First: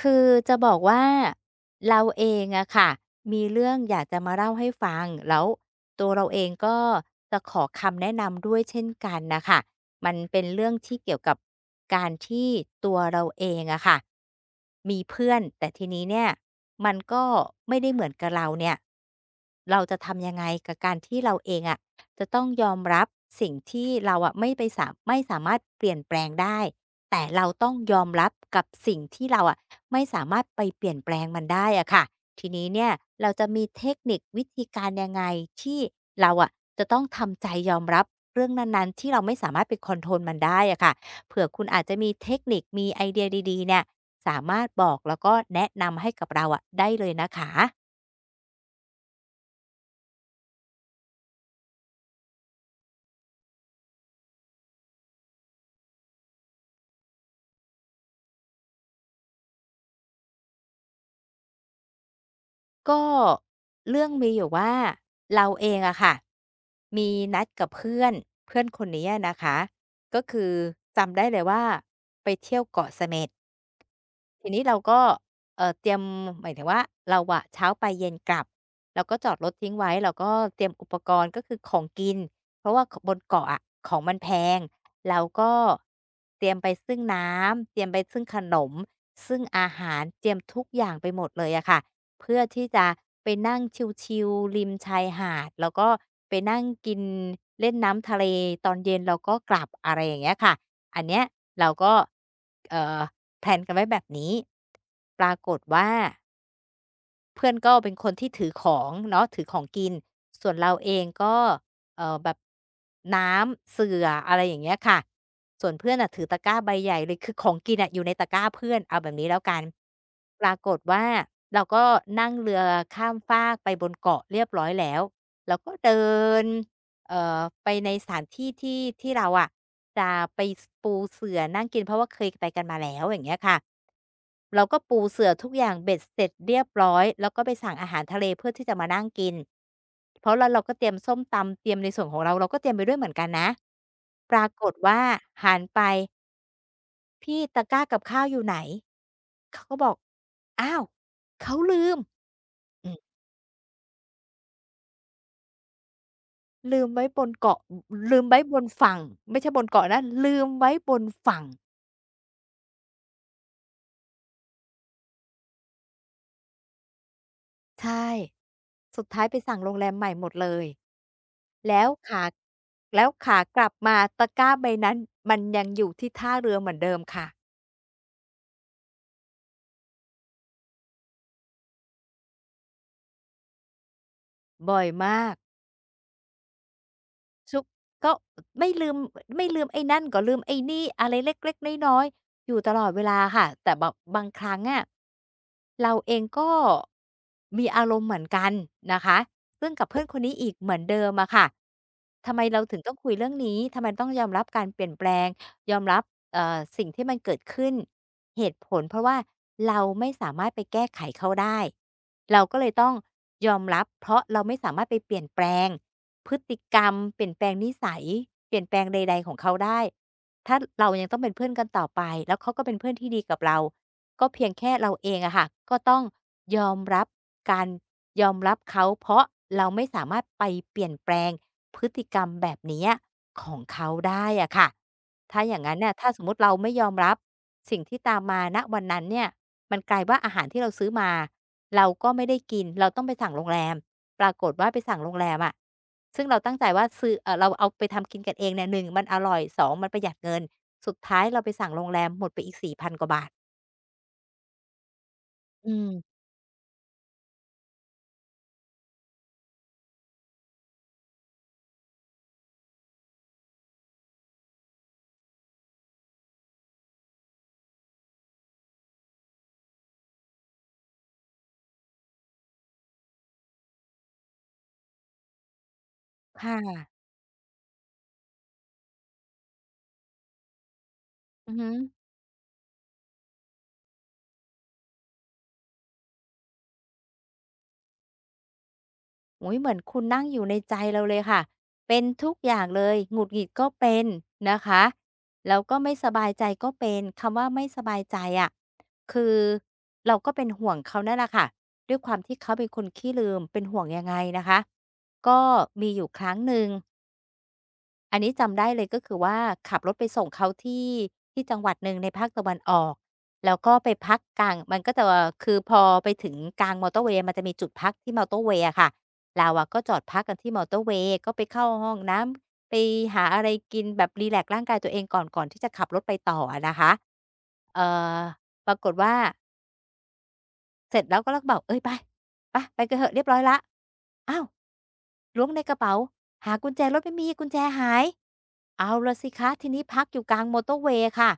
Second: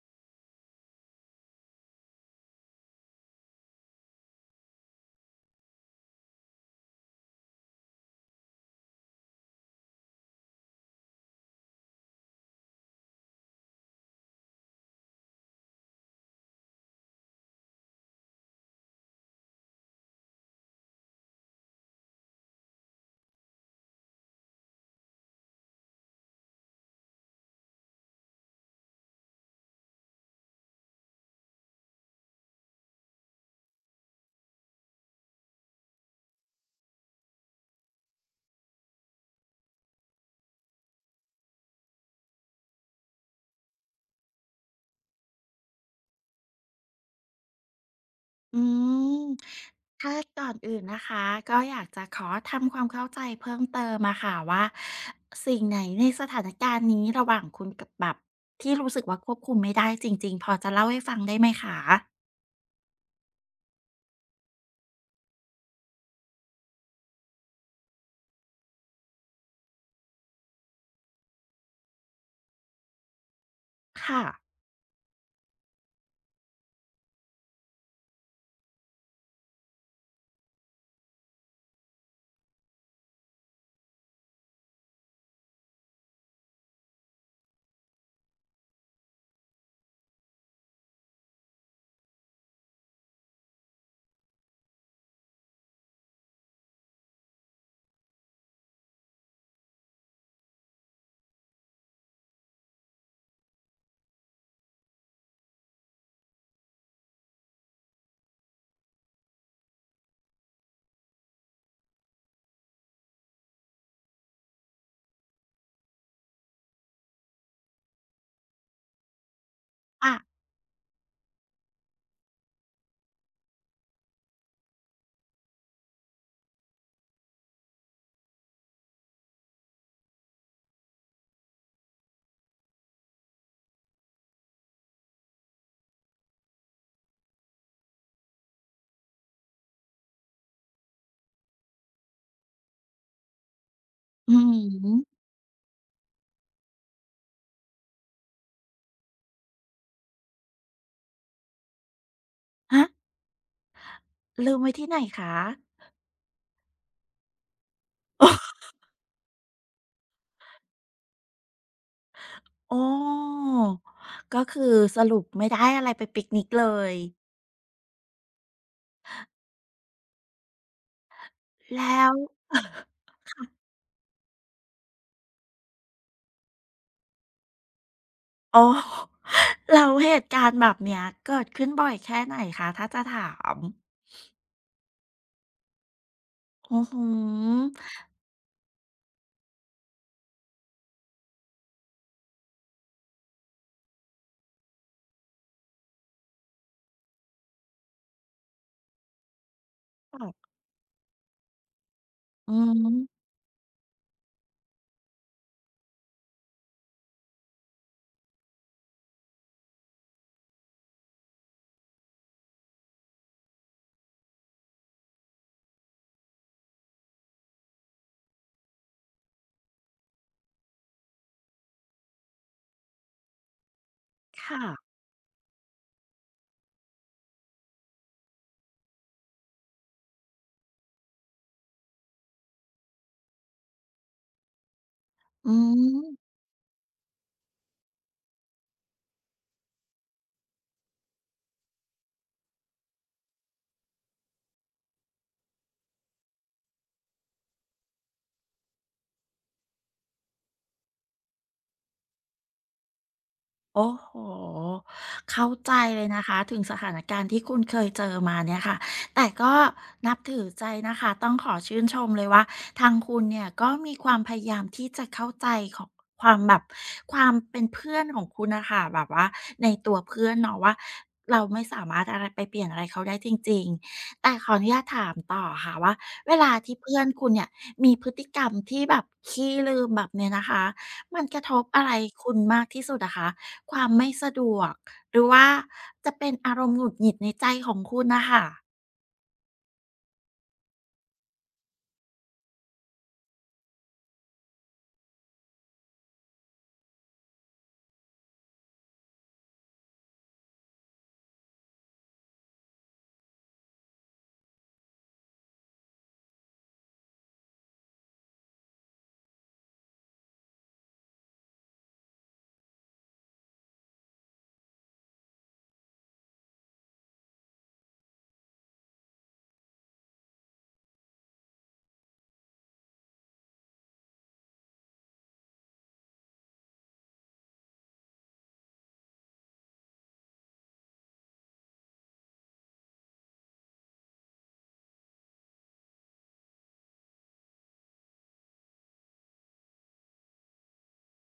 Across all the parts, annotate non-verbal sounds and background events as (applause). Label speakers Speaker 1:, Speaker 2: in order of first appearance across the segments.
Speaker 1: คือจะบอกว่าเราเองอะค่ะมีเรื่องอยากจะมาเล่าให้ฟังแล้วตัวเราเองก็จะขอคำแนะนำด้วยเช่นกันน่ะค่ะมันเป็นเรื่องที่เกี่ยวกับการที่ตัวเราเองอะค่ะมีเพื่อนแต่ทีนี้เนี่ยมันก็ไม่ได้เหมือนกับเราเนี่ยเราจะทำยังไงกับการที่เราเองอะจะต้องยอมรับสิ่งที่เราอะไม่สามารถเปลี่ยนแปลงได้แต่เราต้องยอมรับกับสิ่งที่เราอะ ไม่สามารถไปเปลี่ยนแปลงมันได้อะค่ะทีนี้เนี่ยเราจะมีเทคนิควิธีการยังไงที่เราอะจะต้องทำใจยอมรับเรื่องนั้นๆที่เราไม่สามารถไปคอนโทรลมันได้อะค่ะเผื่อคุณอาจจะมีเทคนิคมีไอเดียดีๆเนี่ยสามารถบอกแล้วก็แนะนำให้กับเราอะได้เลยนะคะ
Speaker 2: อืมถ้าก่อนอื่นนะคะก็อยากจะขอทำความเข้าใจเพิ่มเติมมาค่ะว่าสิ่งไหนในสถานการณ์นี้ระหว่างคุณกับแบบที่รู้สึกว่าควบคุมไม่ได้จริงๆพอจะเล่าให้ฟังได้ไหมคะ
Speaker 1: ก็เรื่องมีอยู่ว่าเราเองอะค่ะมีนัดกับเพื่อนเพื่อนคนนี้นะคะก็คือจำได้เลยว่าไปเที่ยวเกาะเสม็ด
Speaker 2: ค่ะ
Speaker 1: ทีนี้เราก็เตรียมหมายถึงว่าเราอะเช้าไปเย็นกลับเราก็จอดรถทิ้งไว้เราก็เตรียมอุปกรณ์ก็คือของกินเพราะว่าขบนเกาะอะของมันแพงเราก็เตรียมไปซึ่งน้ำเตรียมไปซึ่งขนมซึ่งอาหารเตรียมทุกอย่างไปหมดเลยอะค่ะเพื่อที่จะไปนั่งชิลๆริมชายหาดแล้วก็ไปนั่งกินเล่นน้ำทะเลตอนเย็นเราก็กลับอะไรอย่างเงี้ยค่ะ อันเนี้ยเราก็เอ่อแพลนกันไว้แบบนี้ปรากฏว่า เพื่อนก็เป็นคนที่ถือของเนาะถือของกินส่วนเราเองก็แบบน้ำเสื่ออะไรอย่างเงี้ยค่ะส่วนเพื่อนน่ะถือตะกร้าใบใหญ่เลยคือของกินอะอยู่ในตะกร้าเพื่อนเอาแบบนี้แล้วกัน
Speaker 2: อ่ะ
Speaker 1: ปรากฏว่าเราก็นั่งเรือข้ามฟากไปบนเกาะเรียบร้อยแล้วเราก็เดินไปในสถานที่ที่เราอะจะไปสปูเสื่อนั่งกินเพราะว่าเคยไปกันมาแล้วอย่างเงี้ยค่ะ เราก็ปูเสื่อทุกอย่างเบ็ดเสร็จเรียบร้อยแล้วก็ไปสั่งอาหารทะเลเพื่อที่จะมานั่งกินเพราะเราก็เตรียมส้มตำเตรียมในส่วนของเราเราก็เตรียมไปด้วยเหมือนกันนะป
Speaker 2: อือ
Speaker 1: รา
Speaker 2: ฮึ
Speaker 1: กฏว่าหันไปพี่ตะกร้ากับข้าวอยู่ไหนเขาก็บอกอ้าวเขาลืม
Speaker 2: ฮะ
Speaker 1: อืม
Speaker 2: ลืมไว้ที่ไหนคะ
Speaker 1: ลืมไว้บนเกาะอลืมไว้บนฝั่งไม่ใช่บนเกาะนะลืมไว้บนฝั่ง
Speaker 2: อ๋อก็คือสรุปไม่ได้อะไรไปปิกนิกเลย
Speaker 1: ใช่สุดท้ายไปสั่งโรงแรมใหม่หมดเลย แล้ว
Speaker 2: แล้ว
Speaker 1: ขา
Speaker 2: (laughs)
Speaker 1: แล้วขากลับมาตะกร้าใบนั้นมันยังอยู่ที่ท่าเรือเหมือนเดิมค่ะ
Speaker 2: อ๋อแล้วเหตุการณ์แบบเนี้ยเกิดขึ้นบ่อยแค่ไหนคะถ้าจะถาม
Speaker 1: บ่อยมาก
Speaker 2: อื้อฮือ
Speaker 1: ทุกก็ไม่ลืมไม่ลืมไอ้นั่นก็ลืมไอ้นี่อะไรเล็กๆน้อยๆอยู่ตลอดเวลาค่ะแต่แบบบางครั้งอะเราเองก็มีอารมณ์เหมือนกันนะคะซึ่งกับเพื่อนคนนี้
Speaker 2: ค่ะ
Speaker 1: อีกเหมือนเดิมอะค่ะทำไม
Speaker 2: อื
Speaker 1: เราถึงต้องคุย
Speaker 2: ม
Speaker 1: เรื่องนี้ทำไมต้องยอมรับการเปลี่ยนแปลงยอมรับสิ่งที่มันเกิดขึ้นเหตุผลเพราะว่าเราไม่สามารถไปแก้ไขเขาได้เราก็เลยต้องยอมรับเพราะเราไม่สามารถไปเปลี่ยนแปลง พฤติกรรมเปลี่ยนแปลงนิสัยเปลี่ยนแปลงใดๆของเขาได้ถ้าเรายังต้องเป็นเพื่อนกันต่อไปแล้วเขาก็เป็นเพื่อนที่ดีกับเราก็เพียง
Speaker 2: ค่ะ
Speaker 1: แค่เราเองอะค่ะก็ต้องยอมรับการยอมรับเขาเพราะเราไม่สามารถไปเปลี่ยนแปลงพฤติกรรมแบบเนี้ยของเขาได้อะค่ะถ้าอ
Speaker 2: อื
Speaker 1: ย่างงั้นน่ะถ้าสม
Speaker 2: ม
Speaker 1: มุติเราไม่ยอมรับสิ่งที่ตามมาณวันนั้นเนี่ยมันกลายว่าอาหารที่เราซื้อมาเราก็ไม่ได้กินเราต้องไปสั่งโรงแรม ปรากฏว่าไปสั่งโรงแรมอะซึ่งเราตั้งใจว่าซื้อเราเอาไปทำกินกันเองเนี่ยหนึ่งมันอร่อยสองมันประหยัดเงินสุดท้ายเราไปสั่งโรงแรมหมดไปอีก4,000กว่าบาท
Speaker 2: โอ้โหเข้าใจ
Speaker 1: อื
Speaker 2: เลย
Speaker 1: ม
Speaker 2: นะคะถึงสถานการณ์ที่คุณเคยเจอมาเนี่ยค่ะแต่ก็นับถือใจนะคะต้องขอชื่นชมเลยว่าทางคุณเนี่ยก็มีความพยายามที่จะเข้าใจของความแบบความเป็นเพื่อนของคุณน่ะค่ะแบบว่าในตัวเพื่อนเนาะว่าเราไม่สามารถอะไรไปเปลี่ยนอะไรเขาได้จริงๆแต่ขออนุญาตถามต่อค่ะว่าเวลา
Speaker 1: ค่ะ
Speaker 2: ที่เพื่อนคุณเนี่ยมีพฤติกรรมที่แบบขี้ลืมแบบเนี้ยนะคะมันกระ
Speaker 1: อื
Speaker 2: ท
Speaker 1: อ
Speaker 2: บ
Speaker 1: ฮึ
Speaker 2: อะไรคุณมากที่สุดอะคะ ความไม่สะดวกหรือว่าจะเป็นอารมณ์หงุดหงิดในใจของคุณน่ะค่ะ
Speaker 1: โอ้โฮเหมือนคุณนั่งอยู่ในใจเราเลยค่ะเป็นทุกอย่างเลยหงุดหงิดก็เป็นนะคะแล้วก็ไม่สบายใจก็เป็นคำว่าไม่สบายใจอะคือเราก็เป็นห่วงเขานั่นแหละค่ะด้วยความที่เขาเป็นคนขี้ลืมเป็นห่วงยังไงนะคะก็มีอยู่ครั้งหนึ่ง อันนี้จำได้เลยก็คือว่าขับรถไปส่งเขาที่จังหวัดหนึ่งในภาคตะวันออกแล้วก็ไปพักกลางมันก็จะคือพอไปถึงกลางมอเตอร์เวย์มันจะมีจุดพักที่มอเตอร์เวย์อะค่ะเราอะก็จอดพักกันที่มอเตอร์เวย์ก็ไปเข้าห้องน้ำไปหาอะไรกินแบบรีแลกซ์ร่างกายตัวเองก่อนที่จะขับรถไปต่ออะนะคะเอ่อปรากฏว่า เสร็จแล้วก็เราก็บอกเอ้ยไปกันเหอะเรียบร้อยแล้วอ้าวล้วงในกระเป๋าหากุญแจรถไม่มีกุญแจหายเอาล่ะสิคะทีนี้พักอยู่กลางมอเตอร์เวย์ค่ะ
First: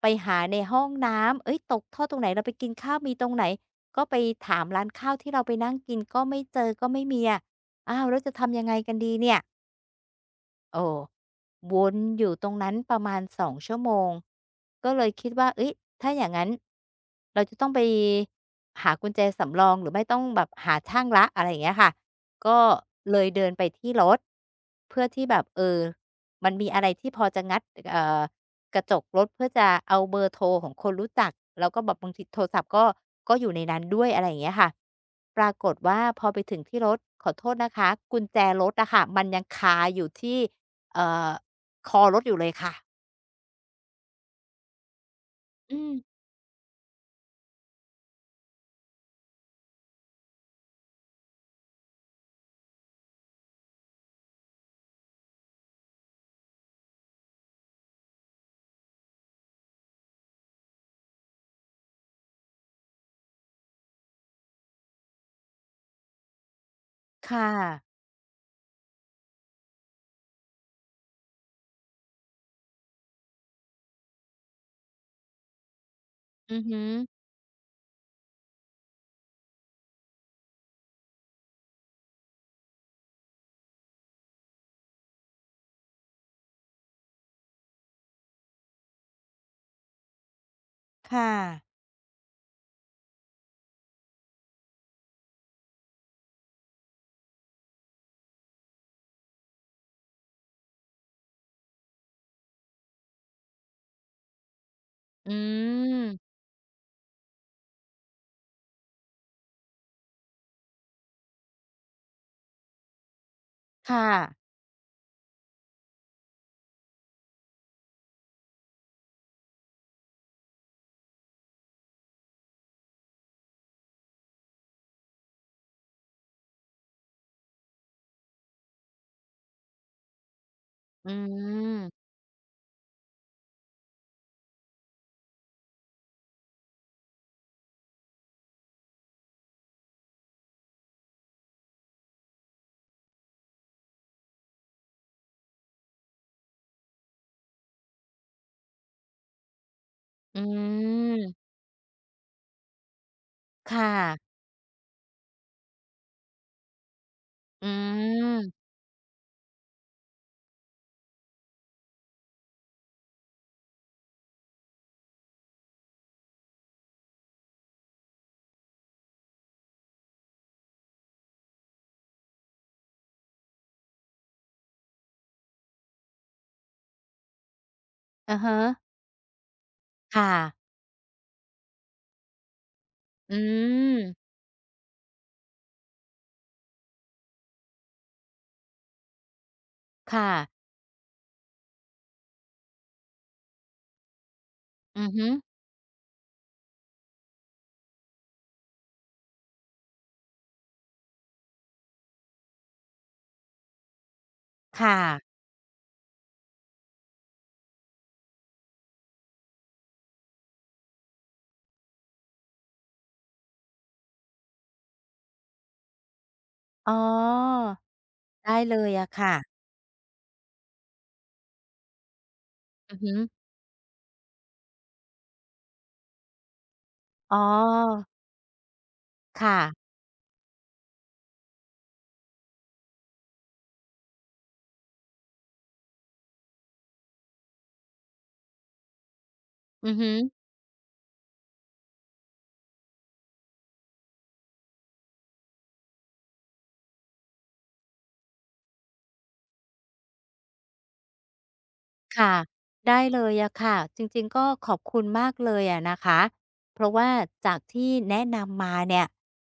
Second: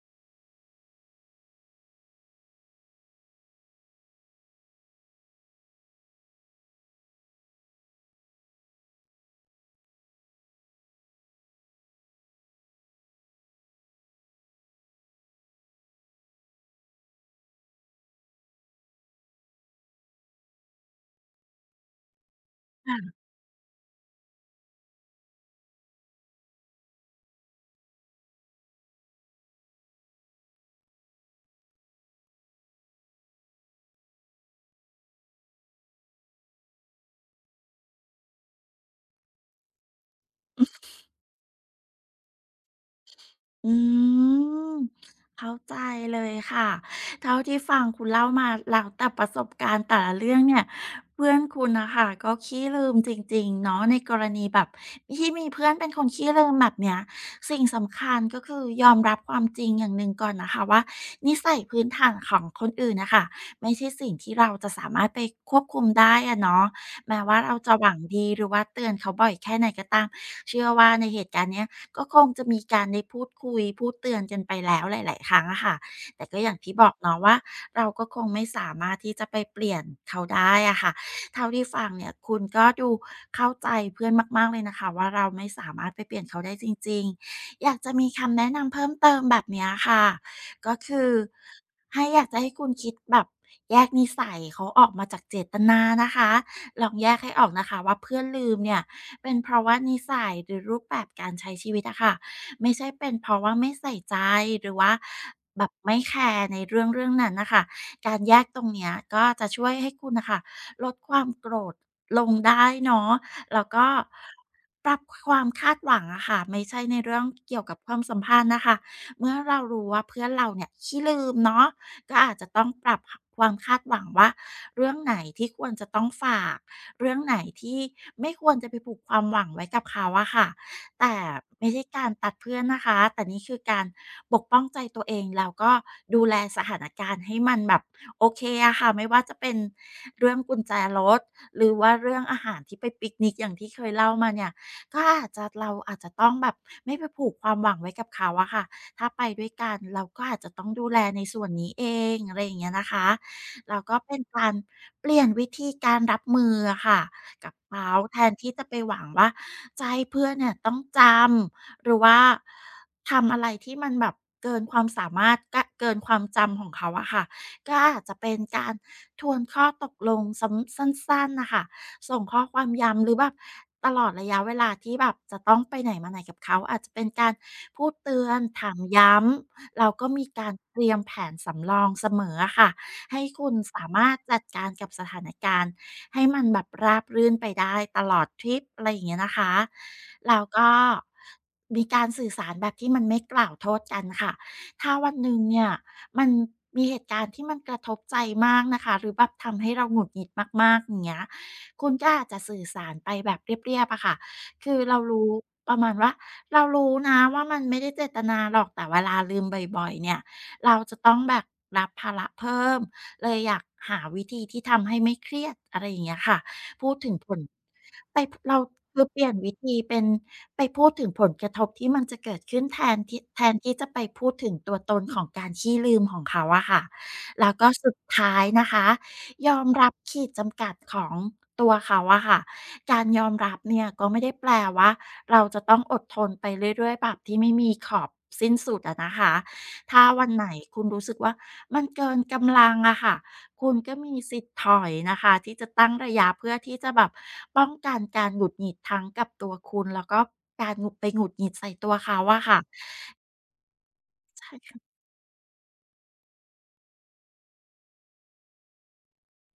Speaker 1: ไปหาในห้องน้ำเฮ้ยตกท่อตรงไหนเราไปกินข้าวมีตรงไหนก็ไปถามร้านข้าวที่เราไปนั่งกินก็ไม่เจอก็ไม่มีอะอ้าวแล้วจะทำยังไงกันดีเนี่ย โอ้วนอยู่ตรงนั้นประมาณ2ชั่วโมงก็เลยคิดว่าเอ้ยถ้าอย่างนั้นเราจะต้องไปหากุญแจสำรองหรือไม่ต้องแบบหาช่างละอะไรอย่างเงี้ยค่ะ ก็เล
Speaker 2: ค่ะ
Speaker 1: ยเดินไปที่รถเพื่อที่แบบเออมันมีอะไรที่พอจะงัดเอ่อกระจกรถเพื่อจะเอาเบอร์โทรของคนรู้จักแล้วก็แบบบางทีโทรศัพท์ก็อยู่ในนั้นด้วยอะไรอย่างเงี้ยค่ะปรากฏว่าพอไปถึงที่รถขอโทษนะคะกุญแจรถอะค่ะมันยังคาอยู่ที่ เอ่อคอรถอยู่เลยค่ะ
Speaker 2: อืมเข้าใจ
Speaker 1: อืม
Speaker 2: เลยค่ะเท่าที่ฟังคุณเล่ามาแล้วแต่ประสบการณ์แต่ละเรื่องเนี่ยเพื่อนคุณน่ะค่ะก็ขี้ลืมจริงๆเนาะในกรณีแบบที่มีเพื่อนเป็นคนขี้ลืมแบบเนี้ยสิ่งสำคัญก็คือยอมรับความจริงอย่างหนึ่งก่อนนะคะว่านิสัยพื้นฐานของคนอื่นน่ะค่ะไม่ใช่สิ่งที่เราจะสามารถไปควบคุมได้อะเนาะ แม้ว่า
Speaker 1: ค่ะ
Speaker 2: เราจะหวังดีหรือว่าเตือนเขาบ่อยแค่ไหนก็ตามเชื่อว่าในเหตุการณ์เนี้ยก็คงจะมีการได้พูดคุยพูดเตือนกันไปแล้วหลายๆครั้งอะค่ะแต่ก็อย่าง
Speaker 1: อือ
Speaker 2: ที่
Speaker 1: ฮึ
Speaker 2: บอกเนาะว่าเราก็คงไม่สามารถที่จะไปเปลี่ยนเขาได้อะค่ะเท่าที่ฟังเนี่ยคุณก็ดูเข้าใจเพื่อนมากๆเลยนะคะว่าเราไม่สามารถไปเปลี่ยนเขาได้จริงๆอยากจะมีคำแนะนำเพิ่มเติมแบบเนี้ยค่ะก็คือ
Speaker 1: ค่ะ
Speaker 2: ให้อยากจะให้คุณคิดแบบแยกนิสัยเขาออกมาจากเจตนานะคะ ลองแยกให้ออกนะคะว่าเพื่อนลืมเนี่ยเป็นเพราะว่านิสัยหรือรูปแบบการใช้ชีวิตอะค่ะไม่ใช่เป็นเพราะว่าไม่ใส่ใจหรือว่า
Speaker 1: อื
Speaker 2: แบบไม่แค
Speaker 1: ม
Speaker 2: ร์ในเรื่องนั้นนะคะการแยกตรงเนี้ยก็จะช่วยให้คุณนะคะลดความโกรธลงได้เนาะแล้วก็
Speaker 1: ค่ะ
Speaker 2: ปรับความคาดหวังอะค่ะไม่ใช่ในเรื่องเกี่ยวกับความสัมพันธ์นะคะ เมื่อเรารู้ว่าเพื่อนเราเนี่ยขี้ลืมเนาะก็อาจจะต้องปรับความคาดหวังว่าเรื่องไหนที่ควรจะต้องฝากเรื่องไหนที่ไม่ควรจะไปผูกความหวังไว้กับเขาอะค่ะ
Speaker 1: อื
Speaker 2: แต่ไม่
Speaker 1: ม
Speaker 2: ใช่การตัดเพื่อนนะคะแต่นี่คือการปกป้องใจตัวเองแล้วก็ดูแลสถานการณ์ให้มันแบบโอเคอะค่ะไม่ว่าจะเป็นเรื่องกุญแจรถหรือว่าเรื่องอาหารที่ไปปิกนิกอย่างที่เคยเล่ามาเนี่ยก็อาจจะเราอาจจะต้องแบบไม่ไปผูกความหวังไว้กับเขาอะค่ะ ถ้าไปด้วยกันเราก็อา
Speaker 1: อื
Speaker 2: จจะต้องดูแลในส่ว
Speaker 1: ม
Speaker 2: นนี้เองอะไรอย่างเงี้ยนะคะแล้ว
Speaker 1: ค่ะ
Speaker 2: ก็เป็นการเปลี่ยนวิธีการรับมืออะค่ะกับ
Speaker 1: อื
Speaker 2: เขาแทนที่จะ
Speaker 1: ม
Speaker 2: ไปหวังว่าจะให้เพื่อนเนี่ยต้องจำหรือว่าทำอะไรที่มันแบบเกินความสามารถกะเกินความจำของเขาอะค่ะก็อาจจะเป็นการทวนข้อตกลงซ้ำสั้นๆนะคะ ส่งข้อความย้ำหรือแบบตลอดระยะเวลาที่แบบจะต้องไปไหนมาไหนกับเขาอาจจะเป็นการพูดเตือ
Speaker 1: อะ
Speaker 2: น
Speaker 1: ฮะ
Speaker 2: ถามย้ำแล้วก็มี
Speaker 1: ค่ะ
Speaker 2: การเตรียมแผนสำรองเสมออะค่ะให้
Speaker 1: อื
Speaker 2: คุณสา
Speaker 1: ม
Speaker 2: มารถจัดการกับสถานการณ์ให้มันแบบราบรื่นไปได้ตลอดทริปอะไรอย่างเงี้ยนะคะ
Speaker 1: ค่ะ
Speaker 2: แล้วก็มีการสื่อสารแบบที่มันไม่กล่าวโทษกันค่ะ ถ้า
Speaker 1: อื
Speaker 2: วั
Speaker 1: อ
Speaker 2: นห
Speaker 1: ฮึ
Speaker 2: นึ่งเนี่ยมันมีเหตุการณ์ที่มันกระทบใจมากนะคะหรือแบบทำให้เราหงุดหงิดมากๆอย่างเงี้ยคุณก็อาจจะสื่อสารไปแบบเรียบๆอะค่ะคือ
Speaker 1: ค่ะ
Speaker 2: เรารู้ประมาณว่าเรารู้นะว่ามันไม่ได้เจตนาหรอกแต่เวลาลืมบ่อยๆเนี่ยเราจะต้องแบบรับภาระเพิ่มเลยอยากหาวิธีที่ทำให้ไม่เครียดอะไรอย่างเงี้ยค่ะพู
Speaker 1: อ๋อ
Speaker 2: ดถึงผล ไป
Speaker 1: ได้
Speaker 2: เรา
Speaker 1: เลย
Speaker 2: คือ
Speaker 1: อะ
Speaker 2: เปลี่ยน
Speaker 1: ค่ะ
Speaker 2: วิธีเป็นไปพูดถึงผลกระทบที่มันจะเกิดขึ้น
Speaker 1: อือฮึ
Speaker 2: แทนที่จะไปพูดถึงตัวตนของการขี้ลืมของเขาอะค่ะ
Speaker 1: อ๋
Speaker 2: แล้วก็สุด
Speaker 1: อ
Speaker 2: ท้ายนะคะยอ
Speaker 1: ค่ะ
Speaker 2: มรับขีดจำกัดของตัวเขาอะค่ะการยอมรับเนี่ยก็ไม่ได้แปลว่าเราจะต้องอดทนไปเรื่อยๆแบบที่ไม่มีขอบสิ้นสุดอะนะคะ
Speaker 1: อือ
Speaker 2: ถ้า
Speaker 1: ฮึ
Speaker 2: วันไหนคุณรู้สึกว่ามันเกินกำลังอะค่ะ คุณก็มีสิทธิ์ถอยนะคะที่จะตั้งระยะเพื่อที่จะแบบป้องกันการหงุดหงิดทั้งกับตัวคุณแล้วก็การหงุดไปหงุดหงิดใส่ตัวเขา
Speaker 1: ค่ะ
Speaker 2: อะค่ะ
Speaker 1: ได้เลยอะค่ะจริงๆก็ขอบคุณมากเลยอะนะคะเพราะว่าจากที่แนะนำมาเนี่ย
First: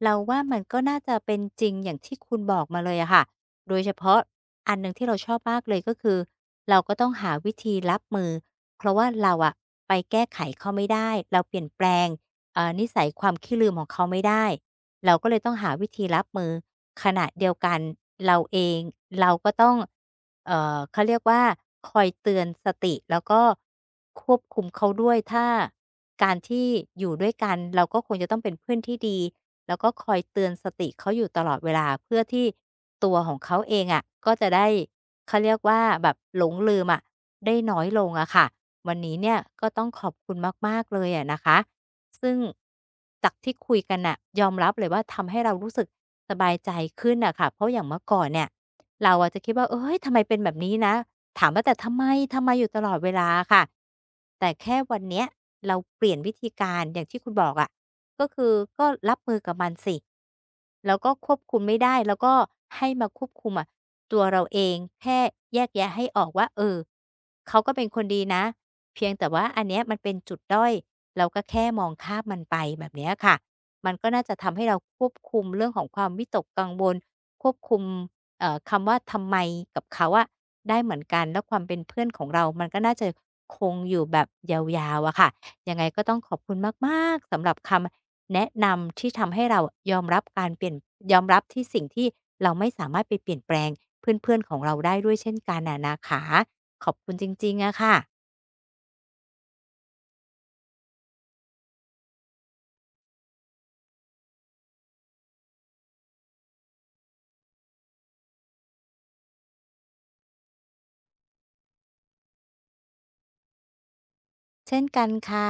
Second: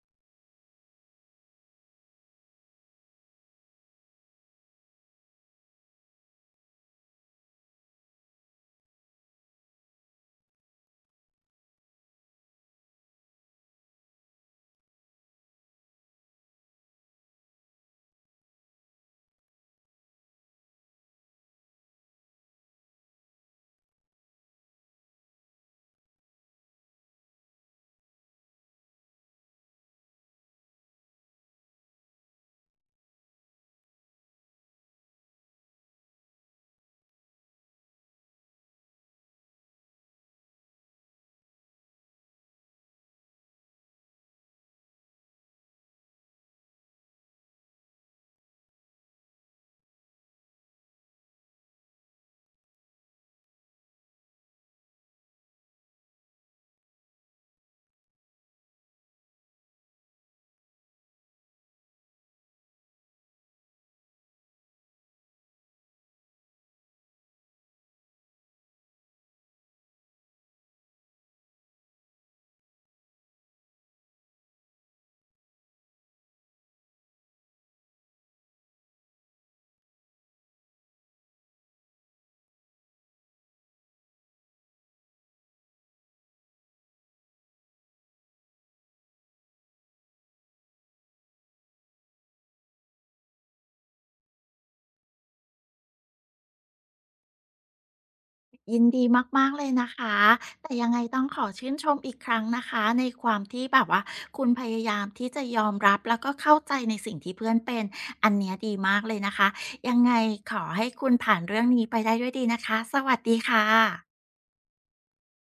Speaker 1: เราว่ามันก็น่าจะเป็นจริงอย่างที่คุณบอกมาเลยอะค่ะโดยเฉพาะอันหนึ่งที่เราชอบมากเลยก็คือเราก็ต้องหาวิธีรับมือเพราะว่าเราอะไปแก้ไขเขาไม่ได้เราเปลี่ยนแปลงนิสัยความขี้ลืมของเขาไม่ได้ เราก็เลยต้องหาวิธีรับมือขณะเดียวกันเราเองเราก็ต้องเขาเรียกว่าคอยเตือนสติแล้วก็ควบคุมเขาด้วยถ้าการที่อยู่ด้วยกันเราก็คงจะต้องเป็นเพื่อนที่ดีแล้วก็คอยเตือนสติเขาอยู่ตลอดเวลาเพื่อที่ตัวของเขาเองอะก็จะได้เขาเรียกว่าแบบหลงลืมอะได้น้อยลงอะค่ะวันนี้เนี่ยก็ต้องขอบคุณมากๆเลยอะนะคะ ซึ่งจากที่คุยกันน่ะยอมรับเลยว่าทำให้เรารู้สึกสบายใจขึ้นน่ะค่ะเพราะอย่างเมื่อก่อนเนี่ยเราอะจะคิดว่าเฮ้ยทำไมเป็นแบบนี้นะถามว่าแต่ทำไมทำไมอยู่ตลอดเวลาอะค่ะแต่แค่วันเนี้ยเราเปลี่ยนวิธีการอย่างที่คุณบอกอะก็คือก็รับมือกับมันสิแล้วก็ควบคุมไม่ได้แล้วก็ให้มาควบคุมอะตัวเราเองแค่แยกแยะให้ออกว่าเออเขาก็เป็นคนดีนะเพียงแต่ว่าอันเนี้ยมันเป็นจุดด้อย เราก็แค่มองข้ามมันไปแบบเนี้ยค่ะมันก็น่าจะทำให้เราควบคุมเรื่องของความวิตกกังวลควบคุมคำว่าทำไมกับเขาอะได้เหมือนกันแล้วความเป็นเพื่อนของเรามันก็น่าจะคงอยู่แบบยาวๆอะค่ะยังไงก็ต้องขอบคุณมากๆสำหรับคำแนะนำที่ทำให้เรายอมรับการเปลี่ยนยอมรับที่สิ่งที่เราไม่สามารถไปเปลี่ยนแปลงเพื่อนๆของเราได้ด้วยเช่นกันอะนะคะขอบคุณจริงๆอะค่ะ
Speaker 2: ยินดีมากๆเลยนะคะแต่ยังไงต้องขอชื่นชมอีกครั้งนะคะในความที่แบบว่าคุณพยายามที่จะยอมรับแล้วก็เข้าใจในสิ่งที่เพื่อนเป็นอันเนี้ยดีมากเลยนะคะยังไงขอให้คุณผ่านเรื่องนี้ไปได้ด้วยดีนะคะสวัสดีค่ะ
Speaker 1: เช่นกันค่ะ